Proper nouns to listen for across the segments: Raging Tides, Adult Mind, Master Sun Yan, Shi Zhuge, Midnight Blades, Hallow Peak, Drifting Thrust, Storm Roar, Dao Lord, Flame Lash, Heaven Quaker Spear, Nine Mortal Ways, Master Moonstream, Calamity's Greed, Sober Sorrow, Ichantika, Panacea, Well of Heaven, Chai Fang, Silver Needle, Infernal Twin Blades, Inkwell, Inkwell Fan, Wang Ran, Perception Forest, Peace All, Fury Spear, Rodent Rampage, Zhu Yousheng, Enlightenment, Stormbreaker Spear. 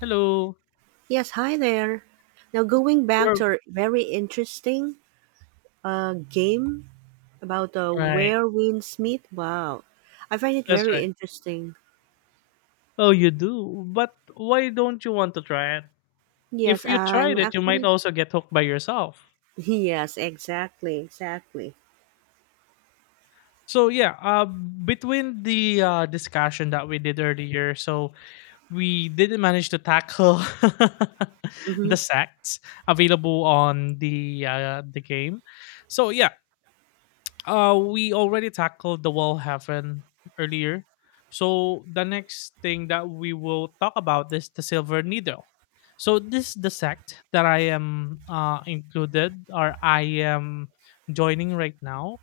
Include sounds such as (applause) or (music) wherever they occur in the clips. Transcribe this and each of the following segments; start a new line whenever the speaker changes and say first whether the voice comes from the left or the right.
left: Hello.
right: Yes, hi there. Now, going back
left: Work.
right: to our very interesting game about
left: Right.
right: where winds meet. Wow, I find it
left: That's
right: very
left: right.
right: interesting.
left: Oh, you do. But why don't you want to try it? If
right: Yes,
left: you
right: I'm
left: tried it, you might
right: actually. (laughs)
left: also get hooked by yourself.
right: Yes, exactly, exactly.
left: Between the discussion that we did earlier, so we didn't manage to tackle (laughs) the
right: Mm-hmm.
left: sects available on the game. So yeah, we already tackled the Wall Heaven earlier. So the next thing that we will talk about is the Silver Needle. So this is the sect that I am included or I am joining right now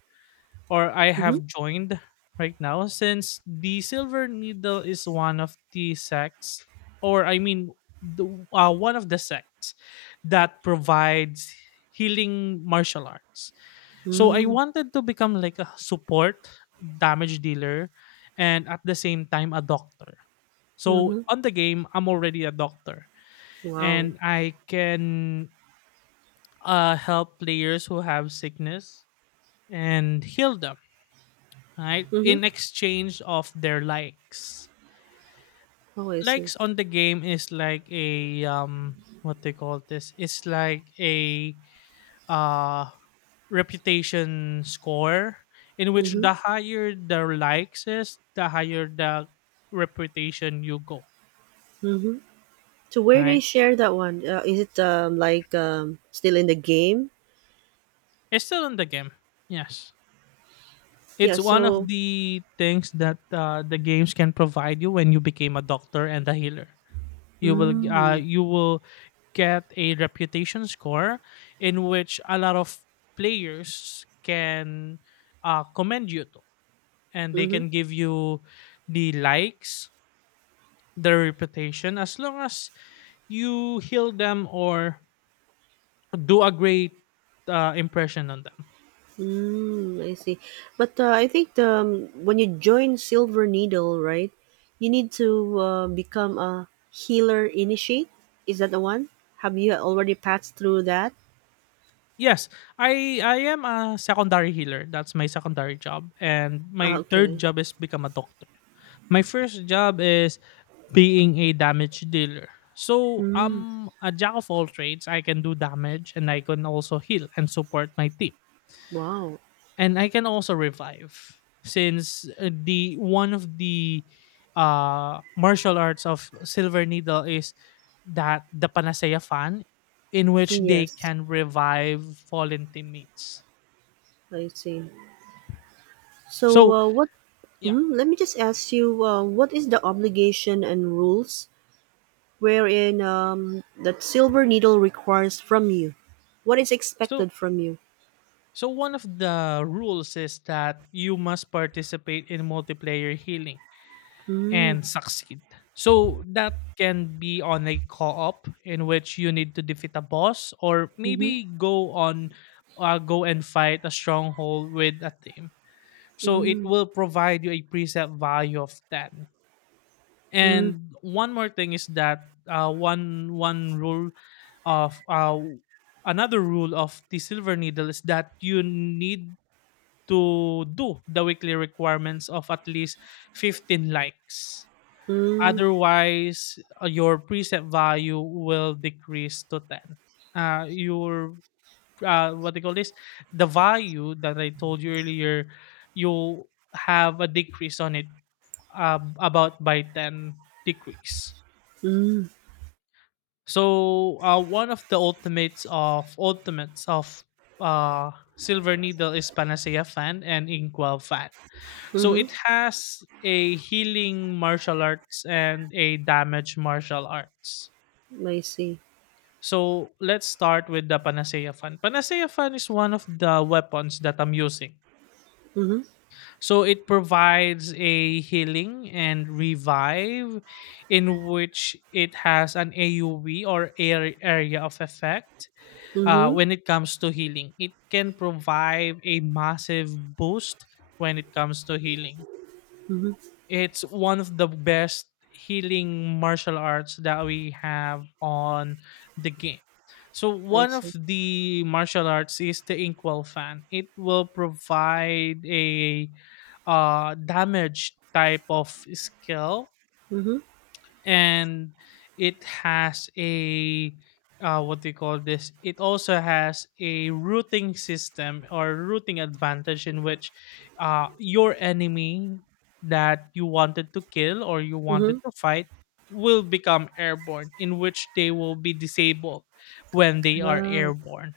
left: or I
right: Mm-hmm.
left: have joined right now, since the Silver Needle is one of the sects, or I mean the, one of the sects that provides healing martial arts, so I
right: Mm-hmm.
left: wanted to become like a support damage dealer and at the same time a doctor. So
right: Mm-hmm.
left: on the game, I'm already a doctor
right: Wow.
left: and I can help players who have sickness and heal them, right?
right: Mm-hmm.
left: In exchange of their likes.
right: Oh, I see.
left: Likes on the game is like a, what they call this? It's like a uh, reputation score, in which
right: Mm-hmm.
left: the higher the likes is, the higher the reputation you go.
right: Mm-hmm. So where they
left: Right?
right: share that one? Is it like still in the game?
left: It's still in the game. Yes.
right: Yeah.
left: It's one of
right: So.
left: the things that the games can provide you when you became a doctor and a healer.
right: Mm-hmm.
left: You will get a reputation score in which a lot of players can commend you to and they
right: Mm-hmm.
left: can give you the likes, their reputation, as long as you heal them or do a great impression on them.
right: Mm, I see. But I think when you join Silver Needle, right, you need to become a healer initiate. Is that the one? Have you already passed through that?
left: Yes, I am a secondary healer. That's my secondary job and
right: Ah,
left: my third
right: okay.
left: job is become a doctor. My first job is being a damage dealer. So
right: Mm,
left: I'm a jack of all trades. I can do damage and I can also heal and support my team.
right: wow.
left: And I can also revive, since the one of the martial arts of Silver Needle is that the Panacea Fan, in which they
right: Yes,
left: can revive fallen teammates.
right: I see. So,
left: So,
right: what?
left: yeah.
right: Mm, let me just ask you, what is the obligation and rules wherein that Silver Needle requires from you? What is
left: So
right: expected from you?
left: so one of the rules is that you must participate in multiplayer healing
right: Mm,
left: and succeed. So that can be on a co-op in which you need to defeat a boss, or
right: mm-hmm.
left: maybe go on go and fight a stronghold with a team. So it
right: Mm,
left: will provide you a preset value of 10.
right: mm.
left: And one more thing is that one rule of another rule of the Silver Needle is that you need to do the weekly requirements of at least 15 likes.
right: Mm,
left: Otherwise, your preset value will decrease to 10. Your what they call this, the value that I told you earlier, you have a decrease on it, about by 10 decrease.
right: mm,
left: So one of the ultimates of uh, Silver Needle is Panacea Fan and Inkwell Fan. So
right: mhm,
left: it has a healing martial arts and a damage martial arts.
right: I see.
left: So let's start with the Panacea Fan. Panacea Fan is one of the weapons that I'm using.
right: Mhm,
left: So it provides a healing and revive, in which it has an AoE or area of effect
right: mhm,
left: when it comes to healing. It can provide a massive boost when it comes to healing.
right: mhm,
left: It's one of the best healing martial arts that we have on the game. So
right: I
left: one of
right: see.
left: the martial arts is the Inkwell Fan. It will provide a damage type of skill,
right: Mhm,
left: and it has a what do you call this? It also has a routing system or routing advantage, in which your enemy that you wanted to kill or you
right: mhm.
left: wanted to fight will become airborne, in which they will be disabled when they are
right: Ah,
left: airborne.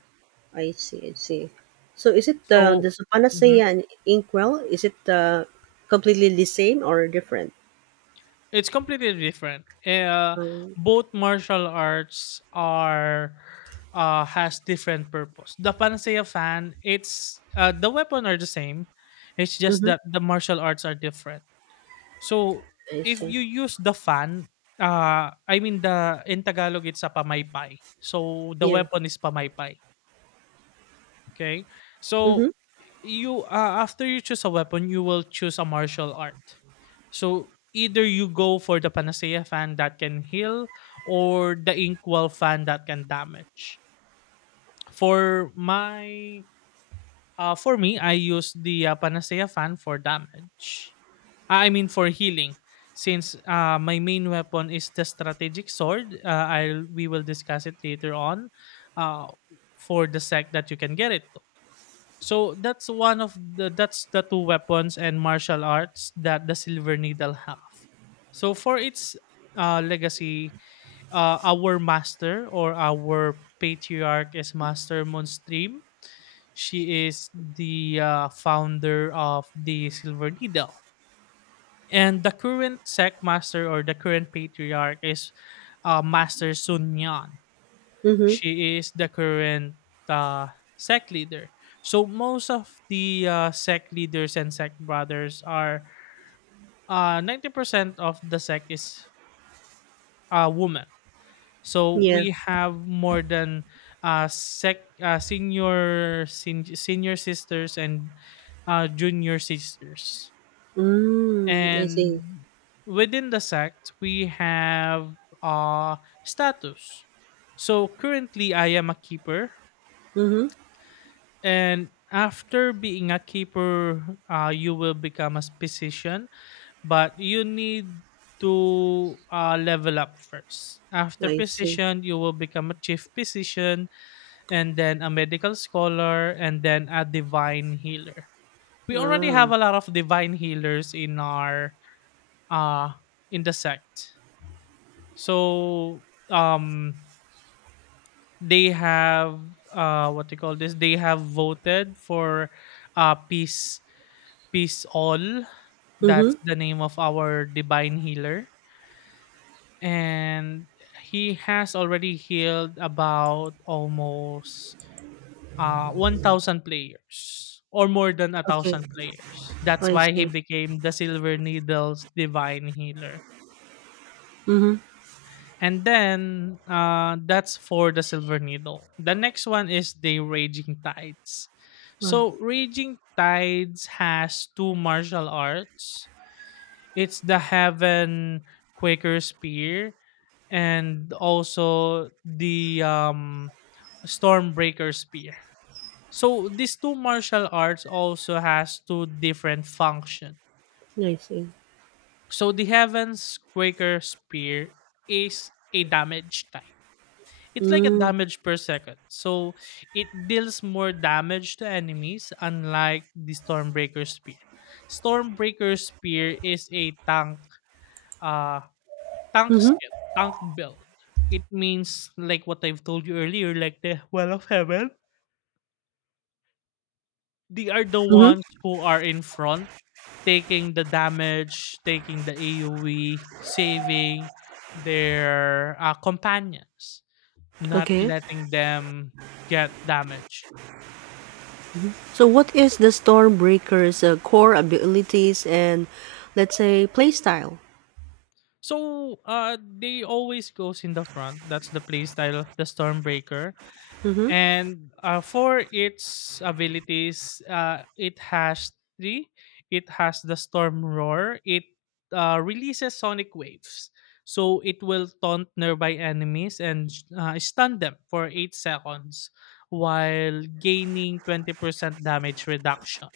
right: I see, I see. So is it
left: So,
right: does the
left: mm-hmm.
right: Panacea and Inkwell, is it completely the same or different?
left: It's completely different.
right: Um,
left: Both martial arts are has different purpose. The Panacea Fan, it's the weapon are the same. It's just
right: mhm,
left: that the martial arts are different. So
right: I
left: if
right: see.
left: you use the fan, I mean, the— in Tagalog, it's a pamaypay. So the
right: Yeah.
left: weapon is pamaypay. Okay. So
right: Mhm,
left: you after you choose a weapon, you will choose a martial art. So either you go for the Panacea Fan that can heal, or the Inkwell Fan that can damage. For my for me, I use the Panacea Fan for damage. Ah, I mean, for healing. Since my main weapon is the strategic sword, I'll we will discuss it later on. Uh, for the sec that you can get it, so that's one of the— that's the two weapons and martial arts that the Silver Needle have. So for its legacy, our master or our patriarch is Master Moonstream. She is the founder of the Silver Needle, and the current sect master or the current patriarch is Master Sun Yan.
right: mhm,
left: She is the current uh, sect leader. So most of the sec leaders and sect brothers are, 90% of the sect is a women. So
right: yeah.
left: we have more than senior sisters and junior sisters.
right: Mm, I see.
left: And within the sect, we have uh, status. So currently, I am a keeper.
right: Mhm,
left: And after being a keeper, you will become a physician, but you need to level up first. After
right: I see.
left: physician, you will become a chief physician, and then a medical scholar, and then a divine healer. We already have
right: Wow.
left: a lot of divine healers in our uh in the sect. So um they have, what do you call this? They have voted for peace— Peace All. That's
right: Mhm,
left: the name of our divine healer. And he has already healed about almost 1,000 players, or more than a
right: okay.
left: 1,000 players. That's
right: I
left: why he
right: see.
left: became the Silver Needle's divine healer.
right: Mhm,
left: And then that's for the Silver Needle. The next one is the Raging Tides.
right: wow.
left: So Raging Tides has two martial arts. It's the Haven Quaker Spear and also the Stormbreaker Spear. So these two martial arts also has two different function.
right: I see.
left: So the Heaven's Quaker Spear is a damage type. It's like a
right: Mm,
left: damage per second. So it deals more damage to enemies, unlike the Stormbreaker Spear. Stormbreaker Spear is a uh Tank
right: mhm,
left: skill, tank build. It means like what I've told you earlier, like the Well of Heaven. They are the
right: mhm,
left: ones who are in front, taking the damage, taking the AoE, saving their companions, not
right: okay.
left: letting them get damage.
right: So what is the Stormbreaker's core abilities and let's say play style?
left: So they always goes in the front. That's the playstyle of the Stormbreaker.
right: Mm-hmm.
left: And for its abilities, it has three. It has the Storm Roar. It releases sonic waves. So it will taunt nearby enemies and stun them for 8 seconds while gaining 20% damage reduction.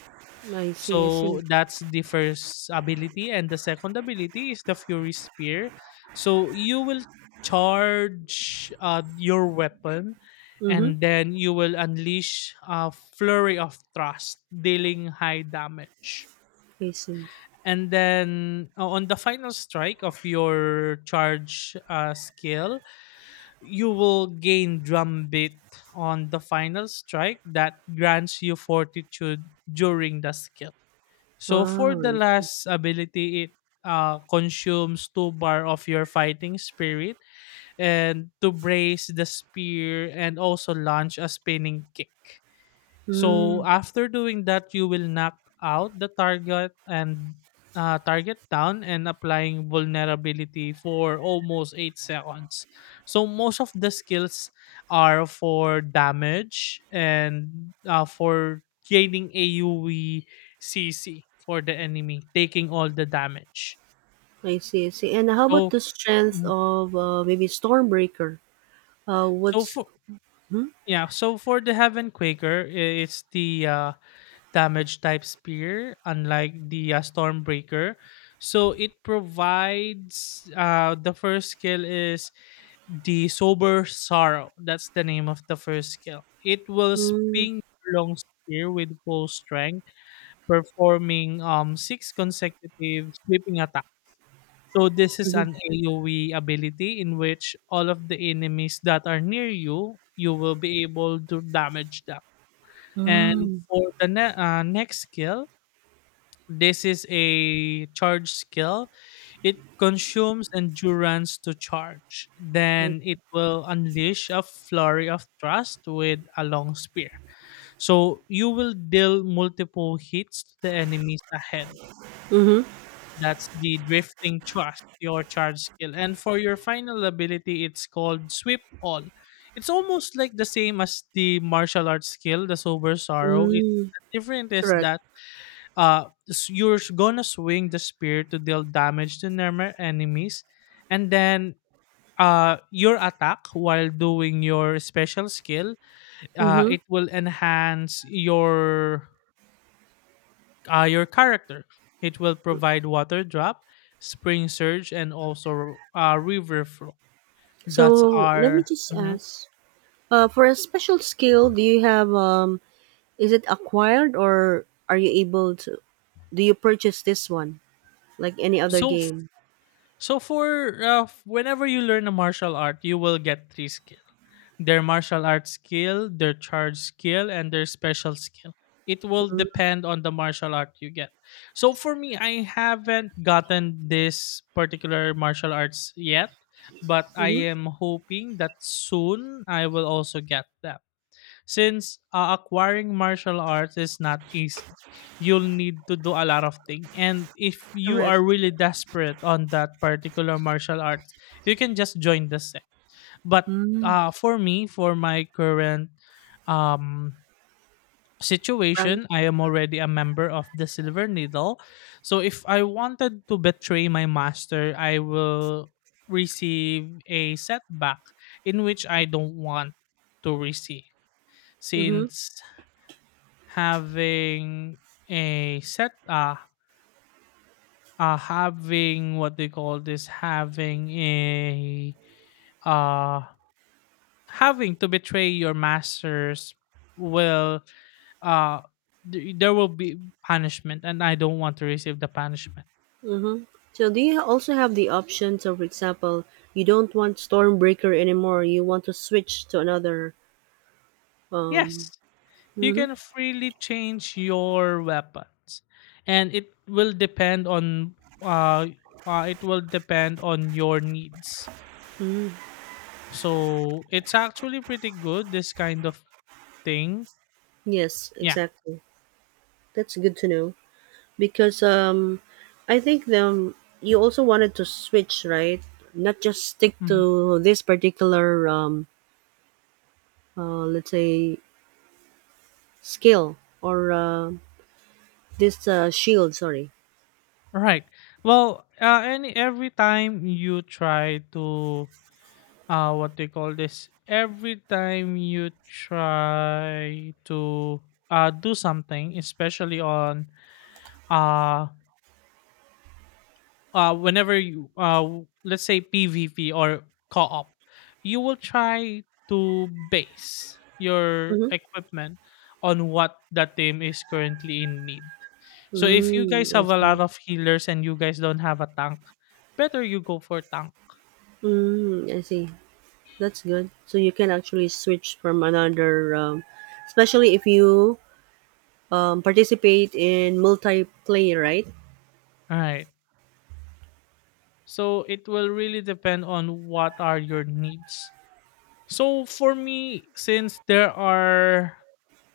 right: I see, I see.
left: So that's the first ability, and the second ability is the Fury Spear. So you will charge your weapon,
right: Mm-hmm.
left: and then you will unleash a flurry of thrust dealing high damage.
right: I see.
left: And then on the final strike of your charge skill, you will gain drumbeat on the final strike, that grants you fortitude during the skill. So for
right: Wow.
left: the last ability, it consumes two bar of your fighting spirit and to brace the spear and also launch a spinning kick. So
right: Mm,
left: after doing that, you will knock out the target and target down and applying vulnerability for almost 8 seconds. So most of the skills are for damage and for gaining AUE CC for the enemy, taking all the damage.
right: I see, I see. And how about
left: So
right: the strength
left: mm,
right: of maybe Stormbreaker?
left: so
right: What's
left: for
right: hmm?
left: yeah, so for the Heaven Quaker, it's the damage type spear, unlike the Stormbreaker. So it provides, the first skill is the Sober Sorrow. That's the name of the first skill. It will
right: Mm,
left: spin your long spear with full strength, performing six consecutive sweeping attacks. So this is an
right: mm-hmm.
left: AoE ability, in which all of the enemies that are near you, you will be able to damage them. And
right: Mm,
left: for the next skill, this is a charge skill. It consumes endurance to charge.
right: I,
left: Then it will unleash a flurry of thrust with a long spear. So you will deal multiple hits to the enemies ahead.
right: mm-hmm.
left: That's the drifting thrust, your charge skill. And for your final ability, it's called Sweep All. It's almost like the same as the martial arts skill, the Sober Sorrow. It's—
right: Mm,
left: the different is
right: correct.
left: that gonna swing the spear to deal damage to normal enemies, and then your attack while doing your special skill,
right: Mm-hmm.
left: it will enhance your character, it will provide water drop, spring surge, and also river flow. That's
right: So let me
left: our
right: just
left: mhm.
right: ask. For a special skill, do you have um? Is it acquired or are you able to? Do you purchase this one like any other
left: so f-
right: game?
left: so whenever you learn a martial art, you will get three skills: their martial arts skill, their charge skill, and their special skill. It will
right: Mhm,
left: depend on the martial art you get. So for me, I haven't gotten this particular martial arts yet, but I
right: mhm,
left: am hoping that soon I will also get that. Since acquiring martial arts is not easy, you'll need to do a lot of things. And if you
right: correct.
left: are really desperate on that particular martial arts, you can just join the set, but
right: Mm,
left: for me, for my current um,
right: Frank.
left: situation, I am already a member of the Silver Needle. So if I wanted to betray my master, I will receive a setback, in which I don't want to receive,
right: Mhm,
left: since having a set having, what they call this, having a uh having to betray your masters will uh there will be punishment, and I don't want to receive the punishment.
right: mhm. So do you also have the option? So for example, you don't want Stormbreaker anymore. You want to switch to another. Um.
left: Yes, you
right: Mhm,
left: can freely change your weapons, and it will depend on uh, it will depend on your needs.
right: mhm.
left: So it's actually pretty good, this kind of thing.
right: Yes,
left: Yeah.
right: exactly. That's good to know because I think you also wanted to switch, right? Not just stick
left: Mhm.
right: to this particular let's say skill or this, shield, sorry.
left: Right. Well, any every time you try to what they call this every time you try to do something, especially on uh whenever you let's say, PvP or co-op, you will try to base your
right: Mhm.
left: equipment on what that team is currently in need. So if you guys
right: Mm, I
left: have a
right: see.
left: lot of healers and you guys don't have a tank, better you go for tank.
right: Mm, I see. That's good. So you can actually switch from another, especially if you participate in multiplayer, right?
left: All right. So it will really depend on what are your needs. So for me, since there are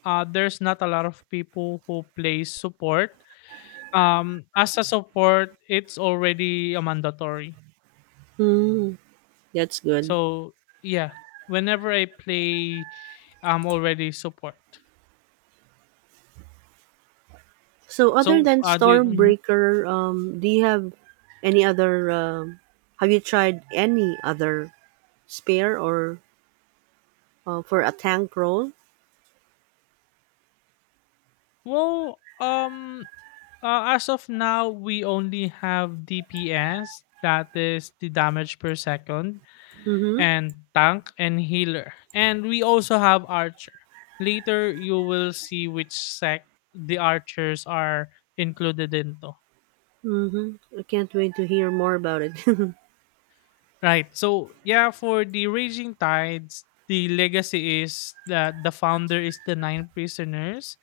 left: uh there's not a lot of people who play support, as a support, it's already a mandatory.
right: Mm, that's good.
left: So yeah, whenever I play, I'm already support.
right: So
left: So
right: other than
left: the mhm.
right: Stormbreaker, do you have any other? Have you tried any other spare or for a tank role?
left: Well, as of now, we only have DPS, that is the damage per second,
right: Mm-hmm.
left: and tank and healer. And we also have archer. Later you will see which sect the archers are included into.
right: Mm-hmm. I can't wait to hear more about it. (laughs)
left: Right. So yeah, for the Raging Tides, the legacy is that the founder is the nine prisoners.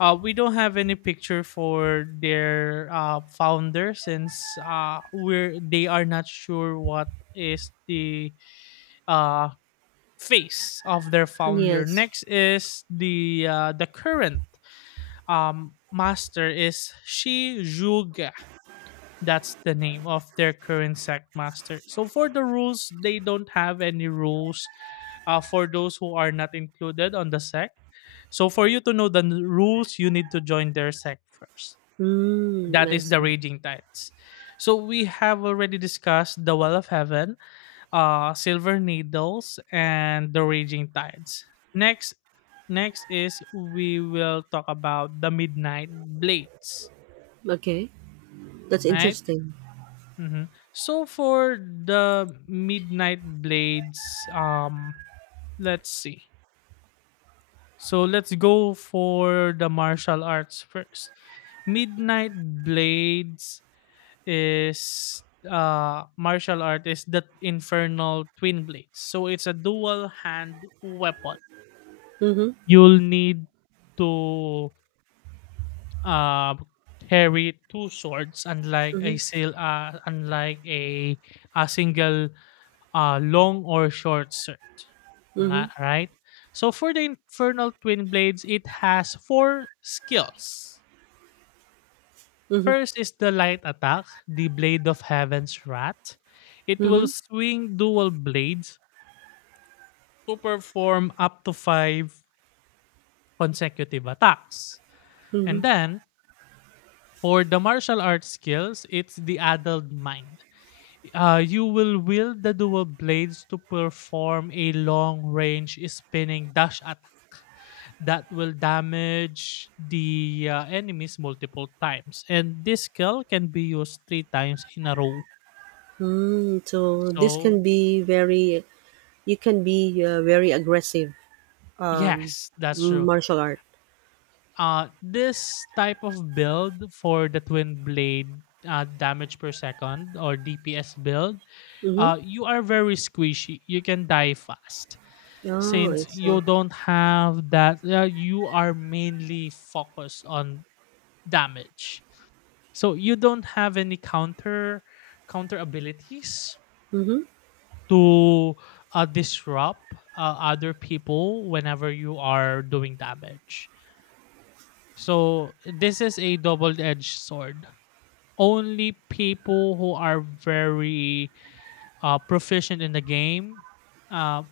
left: We don't have any picture for their founder, since we're they are not sure what is the uh, face of their founder.
right: Yes.
left: Next is the the current master is Shi Zhuge. That's the name of their current sect master. So for the rules, they don't have any rules for those who are not included on the sect. So for you to know the rules, you need to join their sect first.
right: Mm,
left: That
right: I
left: is the
right: see.
left: Raging Tides. So we have already discussed the Well of Heaven, Silver Needles, and The Raging Tides. Next, next is we will talk about the Midnight Blades,
right: Okay, that's
left: right?
right: interesting.
left: Mhm. So for the Midnight Blades, let's see. So let's go for the martial arts first. Midnight Blades is martial art is the Infernal Twin Blades, so it's a dual hand weapon.
right: Mm-hmm,
left: You'll need to, uh, carry two swords, unlike a
right: mm-hmm,
left: sil unlike a single, long or short sword,
right: mm-hmm,
left: la, right? So for the Infernal Twin Blades, it has four skills.
right: mm-hmm,
left: First is the light attack, the Blade of Heaven's Wrath. It will
right: mm-hmm,
left: swing dual blades to perform up to five consecutive attacks.
right: mm-hmm.
left: And then, for the martial arts skills, it's the adult mind. You will wield the dual blades to perform a long range spinning dash attack that will damage the enemies multiple times. And this skill can be used three times in a row.
right: Mm, so this can
left: So,
right: be very, you can be very aggressive. Um,
left: yes, that's true.
right: martial art.
left: This type of build for the twin blade, damage per second or DPS build,
right: Mm-hmm.
left: you are very squishy. You can die fast.
right: Oh, I
left: Since
right: see.
left: you don't have that, you are mainly focused on damage, so you don't have any counter abilities
right: Mm-hmm.
left: to disrupt other people whenever you are doing damage. So this is a double-edged sword. Only people who are very proficient in the game, uh,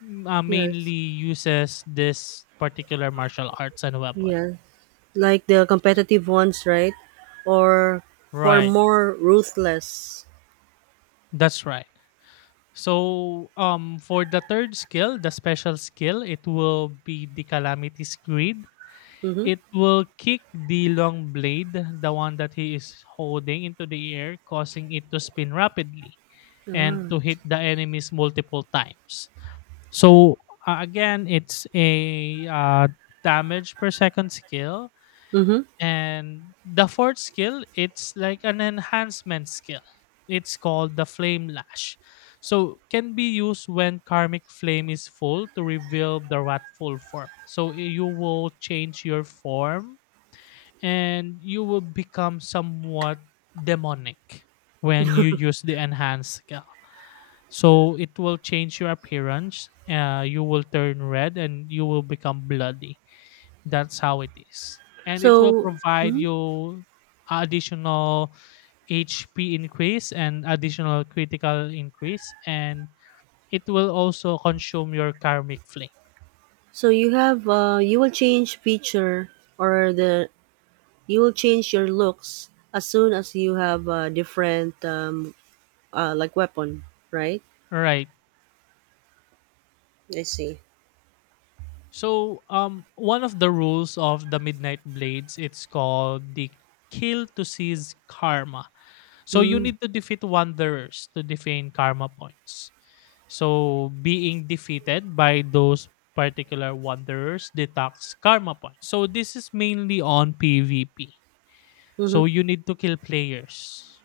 left: mainly
right: Yes,
left: uses this particular martial arts and weapon.
right: yes. Like the competitive ones, right? Or for
left: Right.
right: more ruthless.
left: That's right. So, for the third skill, the special skill, it will be the Calamity's Greed.
right: Mm-hmm.
left: It will kick the long blade, the one that he is holding, into the air, causing it to spin rapidly and
right: Ah.
left: to hit the enemies multiple times. So, again, it's a damage per second skill.
right: Mm-hmm.
left: And the fourth skill, it's like an enhancement skill. It's called the flame lash. So, can be used when karmic flame is full to reveal the wrathful form. So you will change your form, and you will become somewhat demonic when you use the enhanced skill. So it will change your appearance. You will turn red and you will become bloody. That's how it is. And it will
right: So.
left: provide
right: Mm-hmm.
left: you additional HP increase and additional critical increase, and it will also consume your karmic flame.
right: So you have you will change feature or the you will change your looks as soon as you have a different like weapon, right?
left: Right.
right: I see.
left: So, one of the rules of the Midnight Blades, it's called the kill to seize karma. So you
right: Mm.
left: need to defeat wanderers to defeat karma points. So being defeated by those particular wanderers deducts karma points. So this is mainly on PvP.
right: Mm-hmm.
left: So you need to kill players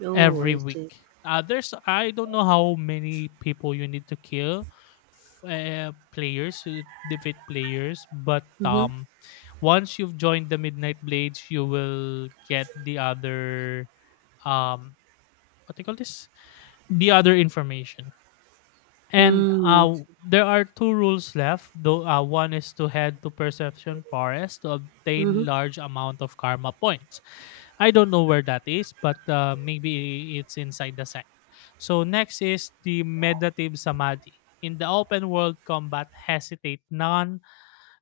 right: Oh,
left: every
right: I see.
left: week. There's I don't know how many people you need to kill, players, defeat players, but
right: Mm-hmm.
left: once you've joined the Midnight Blades, you will get the other um, what do you call this? The other information. And
right: Mm.
left: there are two rules left. Though one is to head to Perception Forest to
right: Mm-hmm.
left: obtain large amount of karma points. I don't know where that is, but maybe it's inside the sect. So next is the meditative samadhi. In the open world combat, hesitate none,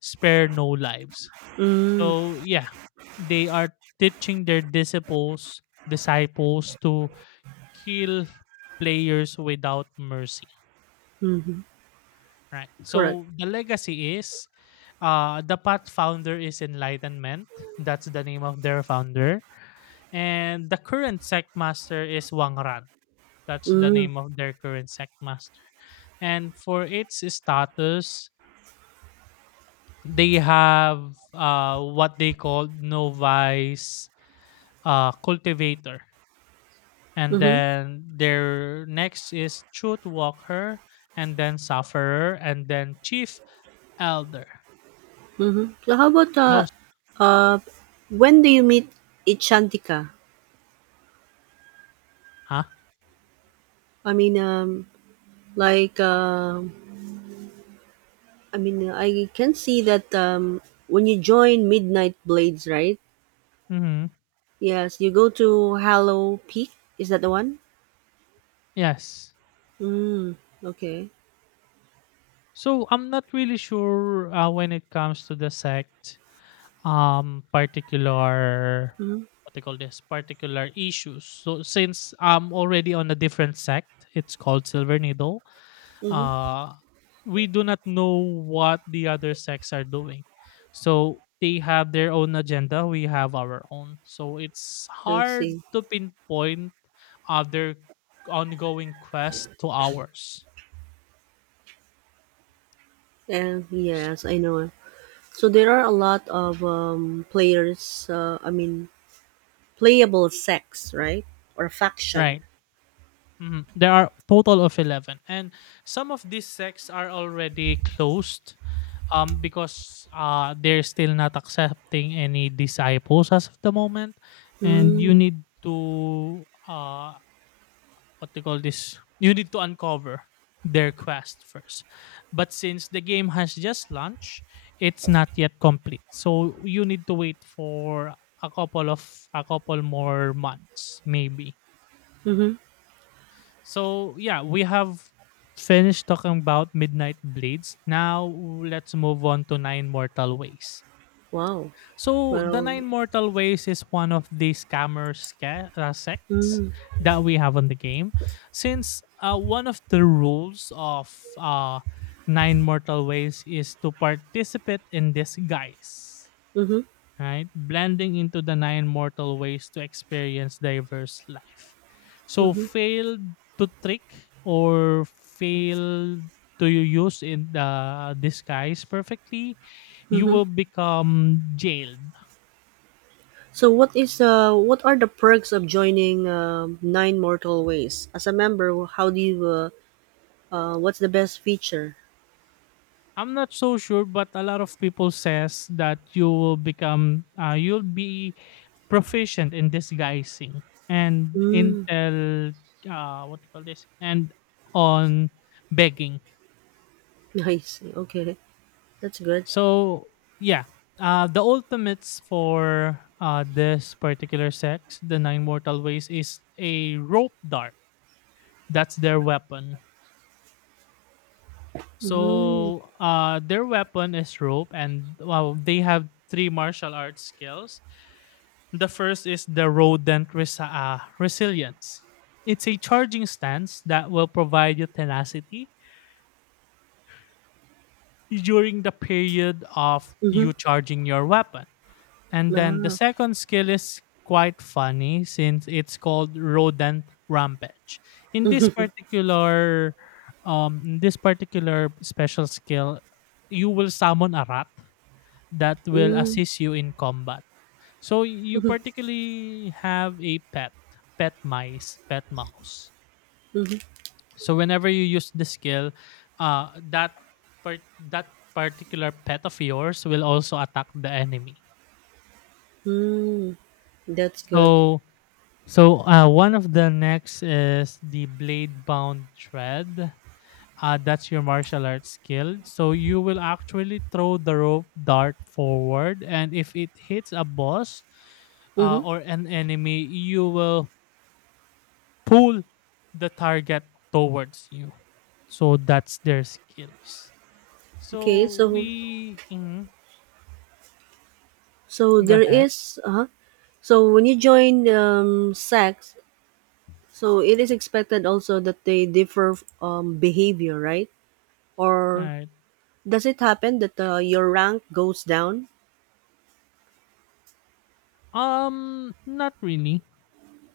left: spare no lives.
right: Mm.
left: So yeah, they are teaching their disciples to kill players without mercy.
right: Mm-hmm.
left: Right.
right: Correct.
left: So the legacy is the path founder is enlightenment. That's the name of their founder. And the current sect master is Wang Ran. That's the
right: Mm.
left: name of their current sect master. And for its status, they have what they call novice cultivator. And
right: Mm-hmm.
left: then their next is truth walker, and then sufferer, and then chief elder.
right: Mm-hmm. So how about
left: Those,
right: uh, when do you meet Ichantika?
left: huh?
right: I mean, like. I mean, I can see that when you join Midnight Blades, right?
left: Mm-hmm.
right: Yes, you go to Hallow Peak. Is that the one?
left: Yes.
right: Mm, okay.
left: So I'm not really sure when it comes to the sect, particular,
right: Mm-hmm,
left: what they call this, particular issues. So since I'm already on a different sect, it's called Silver Needle,
right: mm-hmm.
left: uh we do not know what the other sects are doing. So they have their own agenda, we have our own, so it's
right: I
left: hard
right: see.
left: to pinpoint other ongoing quest to ours.
right: And yes, I know. So there are a lot of players. I mean, playable sex, right? Or faction.
left: Right. Mhm. There are total of 11, and some of these sects are already closed, because they're still not accepting any disciples as of the moment. And you
right: Mm,
left: need to what they call this, you need to uncover their quest first. But since the game has just launched, it's not yet complete, so you need to wait for a couple of a couple more months, maybe.
right: mm-hmm.
left: So yeah, we have finished talking about Midnight Blades. Now let's move on to Nine Mortal Ways.
right: Wow.
left: So the
right: Well.
left: Nine Mortal Ways is one of the sects
right: Mm,
left: that we have on the game. Since one of the rules of uh, Nine Mortal Ways is to participate in disguise,
right: mm-hmm,
left: right? Blending into the Nine Mortal Ways to experience diverse life. So
right: mm-hmm,
left: fail to trick or fail to you use in the disguise perfectly, you
right: mm-hmm.
left: will become jailed.
right: So what is what are the perks of joining Nine Mortal Ways as a member? How do you what's the best feature?
left: I'm not so sure, but a lot of people says that you will become you'll be proficient in disguising and
right: Mm,
left: intel, what do you call this, and on begging.
right: (laughs) nice. Okay, that's good.
left: So yeah, the ultimates for this particular sex, the Nine Mortal Ways, is a rope dart. That's their weapon.
right: Mm,
left: So their weapon is rope, and well, they have three martial arts skills. The first is the resilience. It's a charging stance that will provide you tenacity during the period of
right: mm-hmm.
left: you charging your weapon. And then the
right: Ah,
left: second skill is quite funny since it's called rodent rampage. In this particular special skill, you will summon a rat that will
right: mm,
left: assist you in combat. So you particularly have a pet, pet mice, pet mouse.
right: mm-hmm.
left: So whenever you use the skill, uh that part that particular pet of yours will also attack the enemy.
right: Mm, that's good.
left: So So one of the next is the blade bound thread. That's your martial arts skill. So you will actually throw the rope dart forward, and if it hits a boss
right: Mm-hmm.
left: or an enemy, you will pull the target towards you. So that's their skills.
right: Okay,
left: So
right: so so
left: go
right: there
left: ahead.
right: is so when you join sex, so it is expected also that they differ behavior, right?
left: All
right: Or
left: right.
right: does it happen that your rank goes down?
left: Not really,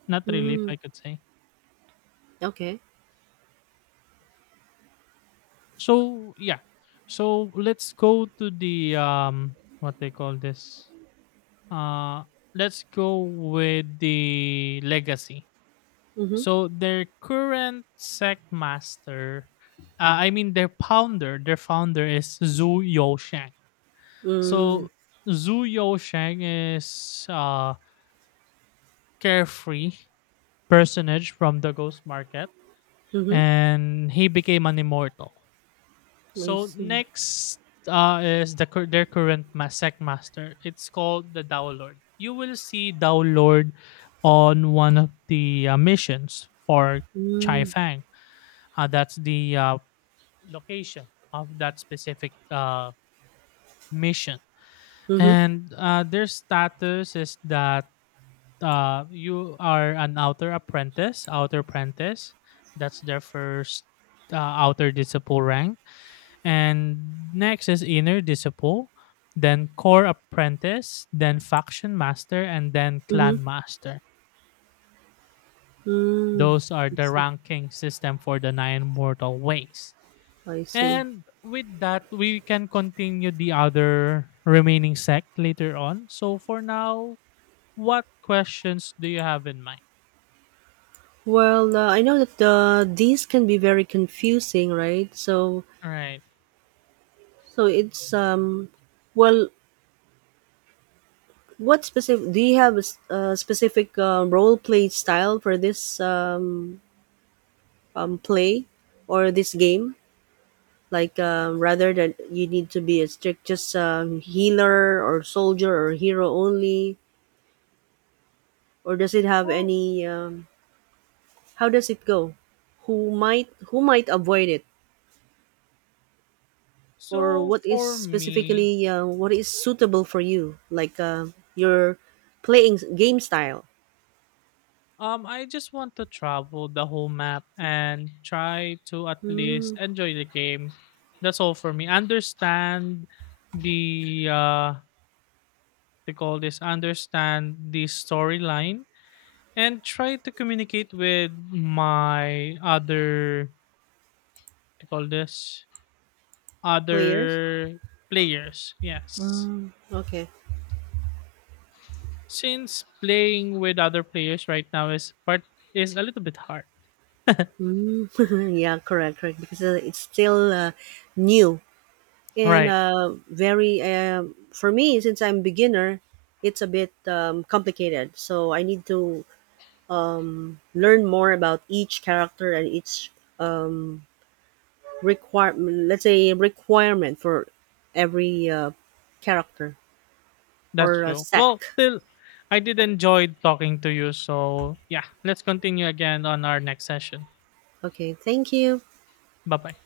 left: not really. If
right: Mm,
left: I could say.
right: okay.
left: So yeah. So let's go to the what they call this. Uh let's go with the legacy.
right: Mm-hmm.
left: So their current sec master, I mean their founder, is Zhu Yousheng.
right: Mm,
left: So Zhu Yousheng is a carefree personage from the ghost market,
right: mm-hmm.
left: and he became an immortal.
right: I
left: So
right: see.
left: next, is the their current sec master. It's called the Dao Lord. You will see Dao Lord on one of the missions for Chai
right: Mm,
left: Fang. That's the location of that specific mission.
right: mm-hmm.
left: And their status is that you are an outer apprentice, outer apprentice. That's their first outer disciple rank, and next is inner disciple, then core apprentice, then faction master, and then
right: Mm-hmm.
left: clan master.
right: Mm,
left: Those are
right: I
left: the
right: see.
left: ranking system for the nine mortal ways.
right: I see.
left: And with that, we can continue the other remaining sect later on. So for now, what questions do you have in mind?
right: Well, I know that these can be very confusing, right? So,
left: All right.
right: so it's well, what specific? Do you have a, a specific role play style for this play or this game? Like rather than you need to be a strict just healer or soldier or hero only or does it have
left: Well,
right: any how does it go who might avoid it or
left: so
right: what is
left: for me,
right: specifically what is suitable for you like your playing game style.
left: I just want to travel the whole map and try to at
right: Mm,
left: least enjoy the game. That's all for me. Understand the they call this, understand the storyline, and try to communicate with my other, they call this,
right: players.
left: other players. Yes.
right: Mm, okay.
left: Since playing with other players right now is a little bit hard.
right: Mm, (laughs) yeah, correct, correct, because it's still new and
left: Right.
right: very for me since I'm beginner it's a bit complicated, so I need to learn more about each character and each um, requirement, let's say requirement for every character
left: That's
right: or
left: true.
right: sec.
left: Well, still, I did enjoy talking to you. So, yeah, let's continue again on our next session.
right: Okay, thank you.
left: Bye bye.